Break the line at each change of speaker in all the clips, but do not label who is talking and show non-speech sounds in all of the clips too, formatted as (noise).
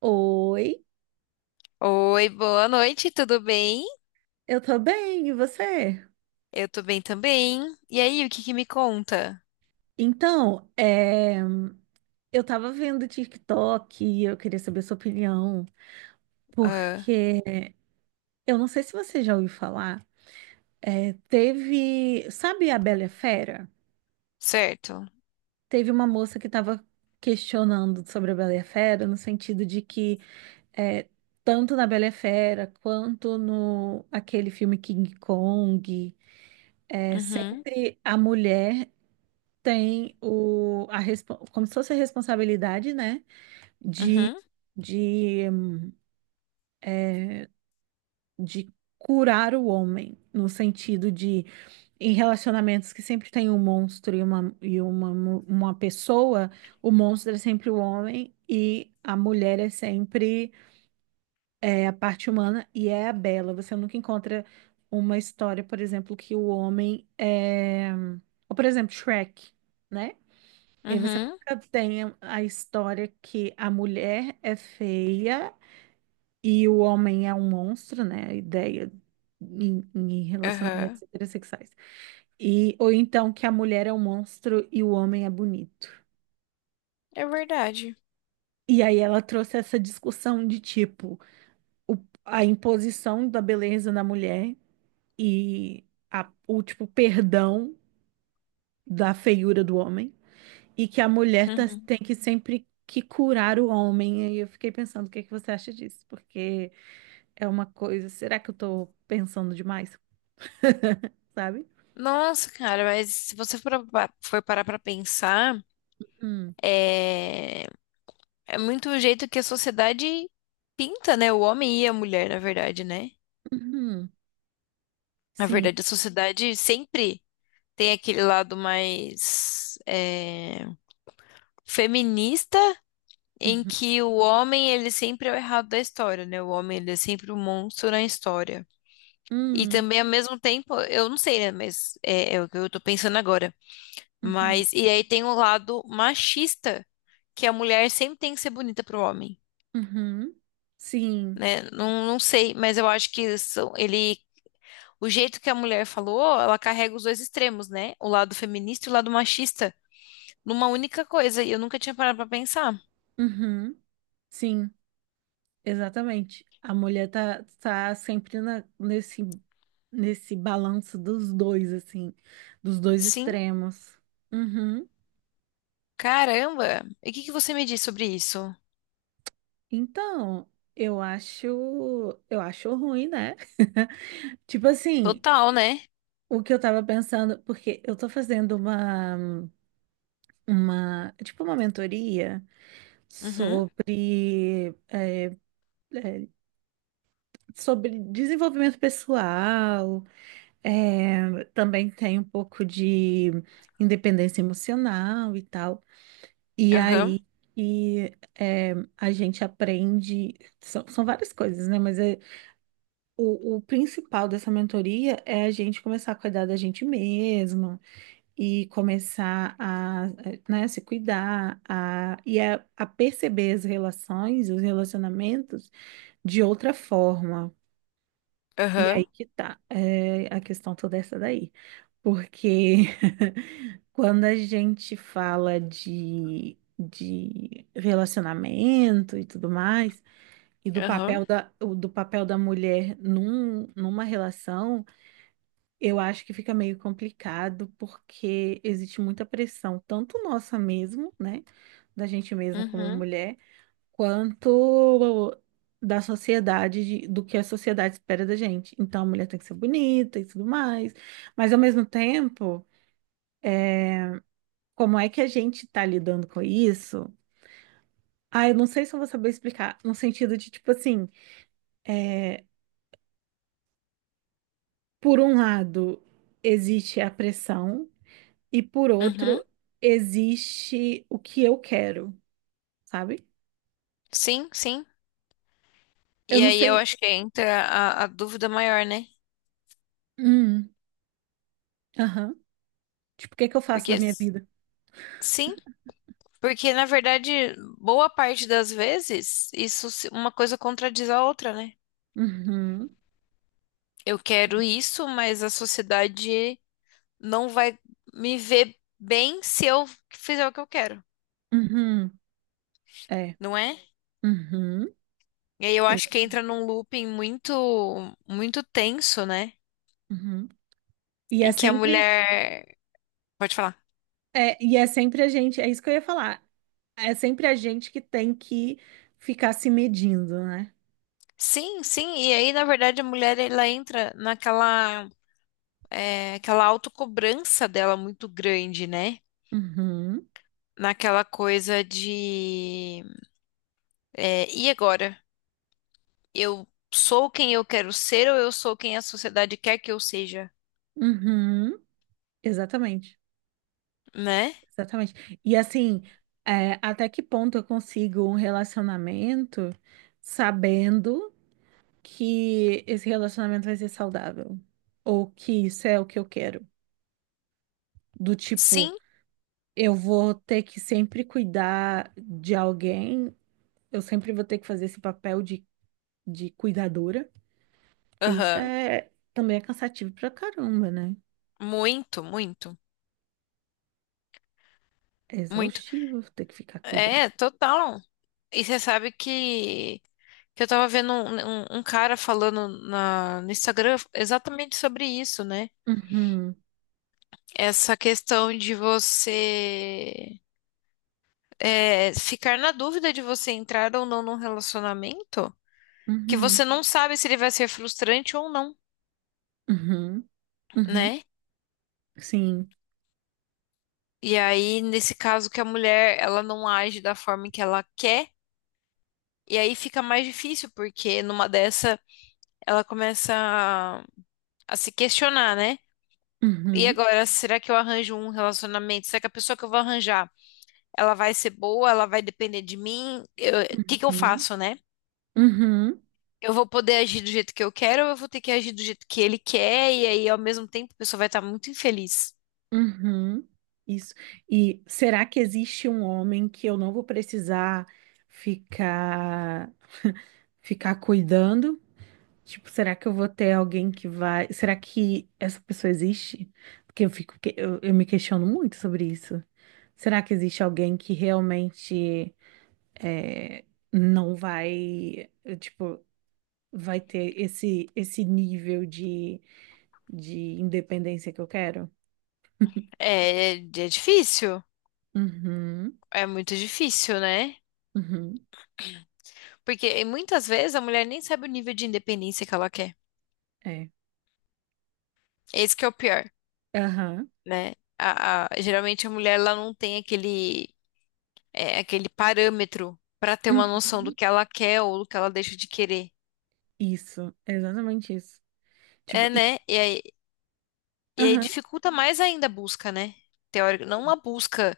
Oi,
Oi, boa noite, tudo bem?
eu tô bem, e você?
Eu tô bem também. E aí, o que que me conta?
Então, é, eu tava vendo o TikTok e eu queria saber sua opinião,
Ah,
porque eu não sei se você já ouviu falar, teve, sabe a Bela e a Fera?
certo.
Teve uma moça que tava questionando sobre a Bela e a Fera, no sentido de que é, tanto na Bela e a Fera quanto no aquele filme King Kong,
Uhum,
sempre a mulher tem como se fosse a responsabilidade, né, de,
uhum,
de, de curar o homem, no sentido de, em relacionamentos que sempre tem um monstro e uma pessoa, o monstro é sempre o homem e a mulher é sempre a parte humana e é a bela. Você nunca encontra uma história, por exemplo, que o homem é. Ou, por exemplo, Shrek, né? E você
uhum,
nunca tem a história que a mulher é feia e o homem é um monstro, né? A ideia em relacionamentos
aham.
heterossexuais. E, ou então que a mulher é um monstro e o homem é bonito.
É verdade.
E aí ela trouxe essa discussão de tipo, o- a imposição da beleza na mulher e o tipo perdão da feiura do homem. E que a mulher
Uhum.
tem que sempre que curar o homem. E eu fiquei pensando, o que é que você acha disso? Porque é uma coisa, será que eu tô pensando demais? (laughs) Sabe?
Nossa, cara, mas se você for parar pra pensar,
Hum,
é, é muito o jeito que a sociedade pinta, né? O homem e a mulher, na verdade, né?
uhum,
Na
sim.
verdade, a sociedade sempre tem aquele lado mais feminista em
Uhum,
que o homem ele sempre é o errado da história, né? O homem ele é sempre o monstro na história. E
hum,
também ao mesmo tempo, eu não sei, né? Mas é o que eu tô pensando agora.
uhum,
Mas e aí tem o lado machista, que a mulher sempre tem que ser bonita pro homem,
uhum, sim.
né? Não, não sei, mas eu acho que isso- ele o jeito que a mulher falou, ela carrega os dois extremos, né? O lado feminista e o lado machista, numa única coisa. E eu nunca tinha parado pra pensar.
Uhum, sim, exatamente. A mulher tá sempre nesse, nesse balanço dos dois, assim, dos dois
Sim,
extremos. Uhum.
caramba. E o que que você me diz sobre isso?
Então, eu acho, eu acho ruim, né? (laughs) Tipo assim,
Total, né?
o que eu tava pensando, porque eu tô fazendo tipo uma mentoria
Uhum,
sobre, é, sobre desenvolvimento pessoal, é, também tem um pouco de independência emocional e tal. E
aham,
aí, e, a gente aprende, são várias coisas, né? Mas é o principal dessa mentoria é a gente começar a cuidar da gente mesma e começar né, se cuidar a perceber as relações, os relacionamentos de outra forma. E aí
aham,
que tá, é, a questão toda essa daí. Porque (laughs) quando a gente fala de relacionamento e tudo mais, e do
aham,
papel do papel da mulher numa relação. Eu acho que fica meio complicado porque existe muita pressão, tanto nossa mesmo, né, da gente mesmo como
uhum,
mulher, quanto da sociedade, do que a sociedade espera da gente. Então, a mulher tem que ser bonita e tudo mais, mas ao mesmo tempo, como é que a gente tá lidando com isso? Ah, eu não sei se eu vou saber explicar, no sentido de, tipo assim, é, por um lado, existe a pressão e por
uhum.
outro, existe o que eu quero, sabe?
Sim, sim.
Eu
E
não
aí eu
sei.
acho que entra a dúvida maior, né?
Hum, aham. Tipo, o que é que eu faço
Porque,
da minha vida?
sim, porque na verdade, boa parte das vezes, uma coisa contradiz a outra, né?
Uhum,
Eu quero isso, mas a sociedade não vai me ver bem se eu fizer o que eu quero,
uhum, é,
não é?
uhum,
E aí eu acho que
exa-
entra num looping muito, muito tenso, né?
uhum. E é
Em que a
sempre,
mulher. Pode falar.
e é sempre a gente, é isso que eu ia falar. É sempre a gente que tem que ficar se medindo, né?
Sim, sim, e aí na verdade a mulher ela entra aquela autocobrança dela muito grande, né?
Uhum,
Naquela coisa de e agora? Eu sou quem eu quero ser ou eu sou quem a sociedade quer que eu seja,
uhum, exatamente,
né?
exatamente. E assim, é, até que ponto eu consigo um relacionamento sabendo que esse relacionamento vai ser saudável. Ou que isso é o que eu quero. Do tipo,
Sim,
eu vou ter que sempre cuidar de alguém, eu sempre vou ter que fazer esse papel de cuidadora, porque isso
aham.
é também é cansativo pra caramba, né?
Muito, muito,
É
muito.
exaustivo ter que ficar cuidando.
É, total. E você sabe que eu tava vendo um cara falando no Instagram exatamente sobre isso, né?
Uhum,
Essa questão de ficar na dúvida de você entrar ou não num relacionamento, que
uhum,
você não sabe se ele vai ser frustrante ou não,
uhum, uhum,
né?
sim.
E aí, nesse caso que a mulher, ela não age da forma que ela quer, e aí fica mais difícil, porque numa dessa, ela começa a se questionar, né? E
Uhum,
agora, será que eu arranjo um relacionamento? Será que a pessoa que eu vou arranjar, ela vai ser boa? Ela vai depender de mim? O que que eu
uhum,
faço, né?
uhum.
Eu vou poder agir do jeito que eu quero, ou eu vou ter que agir do jeito que ele quer, e aí ao mesmo tempo a pessoa vai estar muito infeliz.
Uhum, isso. E será que existe um homem que eu não vou precisar ficar (laughs) ficar cuidando? Tipo, será que eu vou ter alguém que vai? Será que essa pessoa existe? Porque eu me questiono muito sobre isso. Será que existe alguém que realmente é, não vai, tipo, vai ter esse nível de independência que eu quero?
É difícil,
Uhum,
é muito difícil, né?
uhum.
Porque e muitas vezes a mulher nem sabe o nível de independência que ela quer.
É.
Esse que é o pior,
Aham.
né? Geralmente a mulher ela não tem aquele parâmetro para ter uma noção do
Uhum.
que ela quer ou do que ela deixa de querer.
Isso, é exatamente isso. Tipo,
É,
e-
né? E aí,
aham.
dificulta mais ainda a busca, né? Teórico, não uma busca.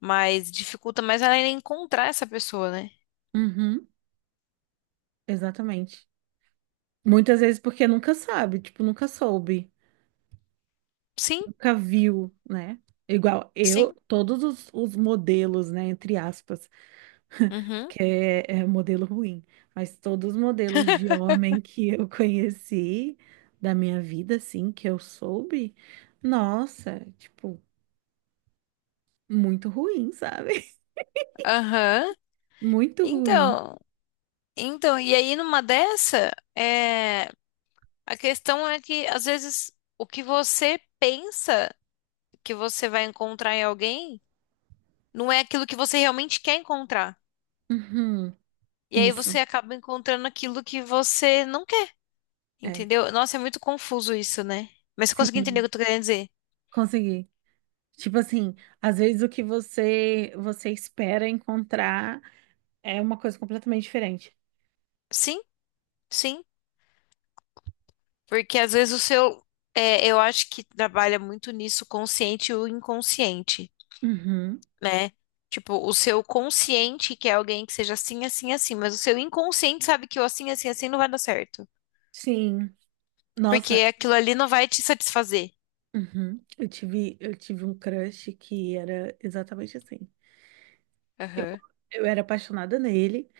Mas dificulta mais ela encontrar essa pessoa, né?
Uhum. Exatamente. Muitas vezes porque nunca sabe, tipo, nunca soube,
Sim,
nunca viu, né? Igual eu,
sim.
todos os modelos, né, entre aspas, (laughs)
Uhum.
é modelo ruim, mas todos os modelos de
(laughs)
homem que eu (laughs) conheci da minha vida, assim, que eu soube, nossa, tipo, muito ruim, sabe?
Aham.
(laughs) Muito ruim.
Então, então, e aí numa dessa, a questão é que às vezes o que você pensa que você vai encontrar em alguém não é aquilo que você realmente quer encontrar.
Uhum.
E aí
Isso.
você acaba encontrando aquilo que você não quer,
É,
entendeu? Nossa, é muito confuso isso, né? Mas você conseguiu entender o que
sim,
eu tô querendo dizer?
consegui. Tipo assim, às vezes o que você espera encontrar é uma coisa completamente diferente.
Sim, sim. Porque às vezes eu acho que trabalha muito nisso, consciente e o inconsciente,
Uhum,
né? Tipo, o seu consciente quer alguém que seja assim, assim, assim, mas o seu inconsciente sabe que o assim, assim, assim não vai dar certo.
sim.
Porque
Nossa,
aquilo ali não vai te satisfazer.
uhum. Eu tive um crush que era exatamente assim. Eu,
Aham.
eu era apaixonada nele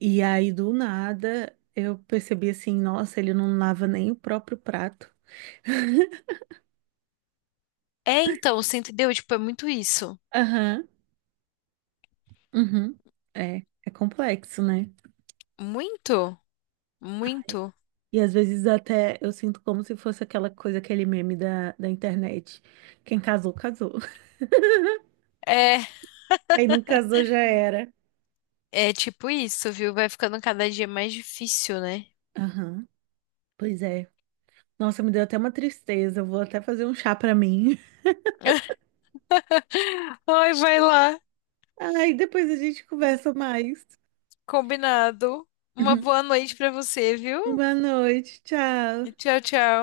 e aí do nada eu percebi assim, nossa, ele não lava nem o próprio prato. (laughs)
É, então, você entendeu? Tipo, é muito isso.
Aham, uhum. É, é complexo, né?
Muito, muito.
E às vezes até eu sinto como se fosse aquela coisa, aquele meme da internet. Quem casou, casou. (laughs)
É,
Quem não casou já era.
é tipo isso, viu? Vai ficando cada dia mais difícil, né?
Aham, pois é. Nossa, me deu até uma tristeza. Eu vou até fazer um chá pra mim.
Ai, vai lá.
(laughs) Ai, depois a gente conversa mais.
Combinado. Uma boa
(laughs)
noite pra você, viu?
Boa noite, tchau.
E tchau, tchau.